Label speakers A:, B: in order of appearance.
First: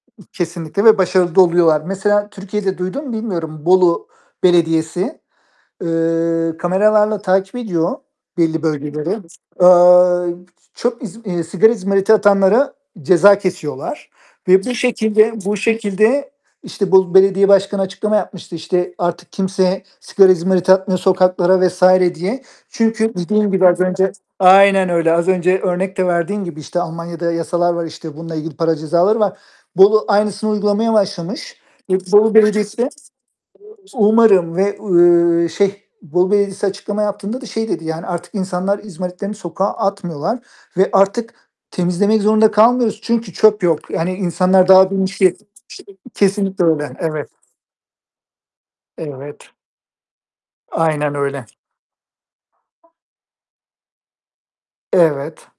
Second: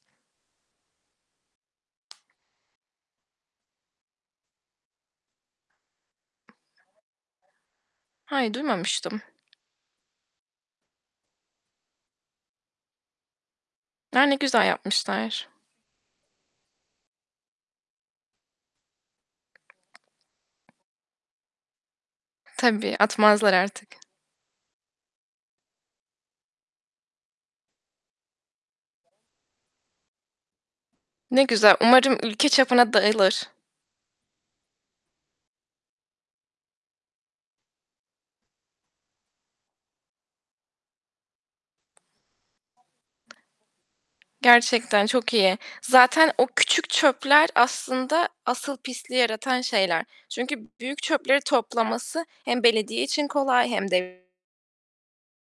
A: Kesinlikle ve başarılı da oluyorlar. Mesela Türkiye'de duydun mu bilmiyorum. Bolu Belediyesi, eee, kameralarla takip ediyor
B: Hayır,
A: belli bölgeleri.
B: duymamıştım.
A: Eee, çok, iz iii, sigara izmariti atanlara ceza kesiyorlar
B: A! Ne
A: ve
B: güzel
A: bu şekilde
B: yapmışlar.
A: bu şekilde, işte, Bolu Belediye Başkanı açıklama yapmıştı, işte, artık kimse sigara izmariti atmıyor sokaklara vs. diye.
B: Tabii,
A: Çünkü dediğin
B: atmazlar
A: gibi, az
B: artık.
A: önce Aynen öyle, az önce örnek de verdiğin gibi, işte, Almanya'da yasalar var, işte, bununla ilgili para cezaları var. Bolu aynısını uygulamaya
B: Ne
A: başlamış.
B: güzel,
A: Eee,
B: umarım
A: Bolu
B: ülke
A: Belediyesi de
B: çapına dağılır.
A: umarım ve, uuu, şey Bolu Belediyesi açıklama yaptığında da şey dedi, yani, "Artık insanlar izmaritlerini sokağa atmıyorlar ve artık temizlemek zorunda kalmıyoruz, çünkü çöp yok." Yani insanlar daha
B: Gerçekten
A: büyük bir
B: çok
A: şey
B: iyi. Zaten o
A: Kesinlikle
B: küçük
A: öyle. Evet.
B: çöpler aslında asıl pisliği
A: Evet.
B: yaratan şeyler. Çünkü b büyük
A: Aynen
B: çöpleri
A: öyle.
B: toplaması hem belediye için kolay hem de
A: Evet.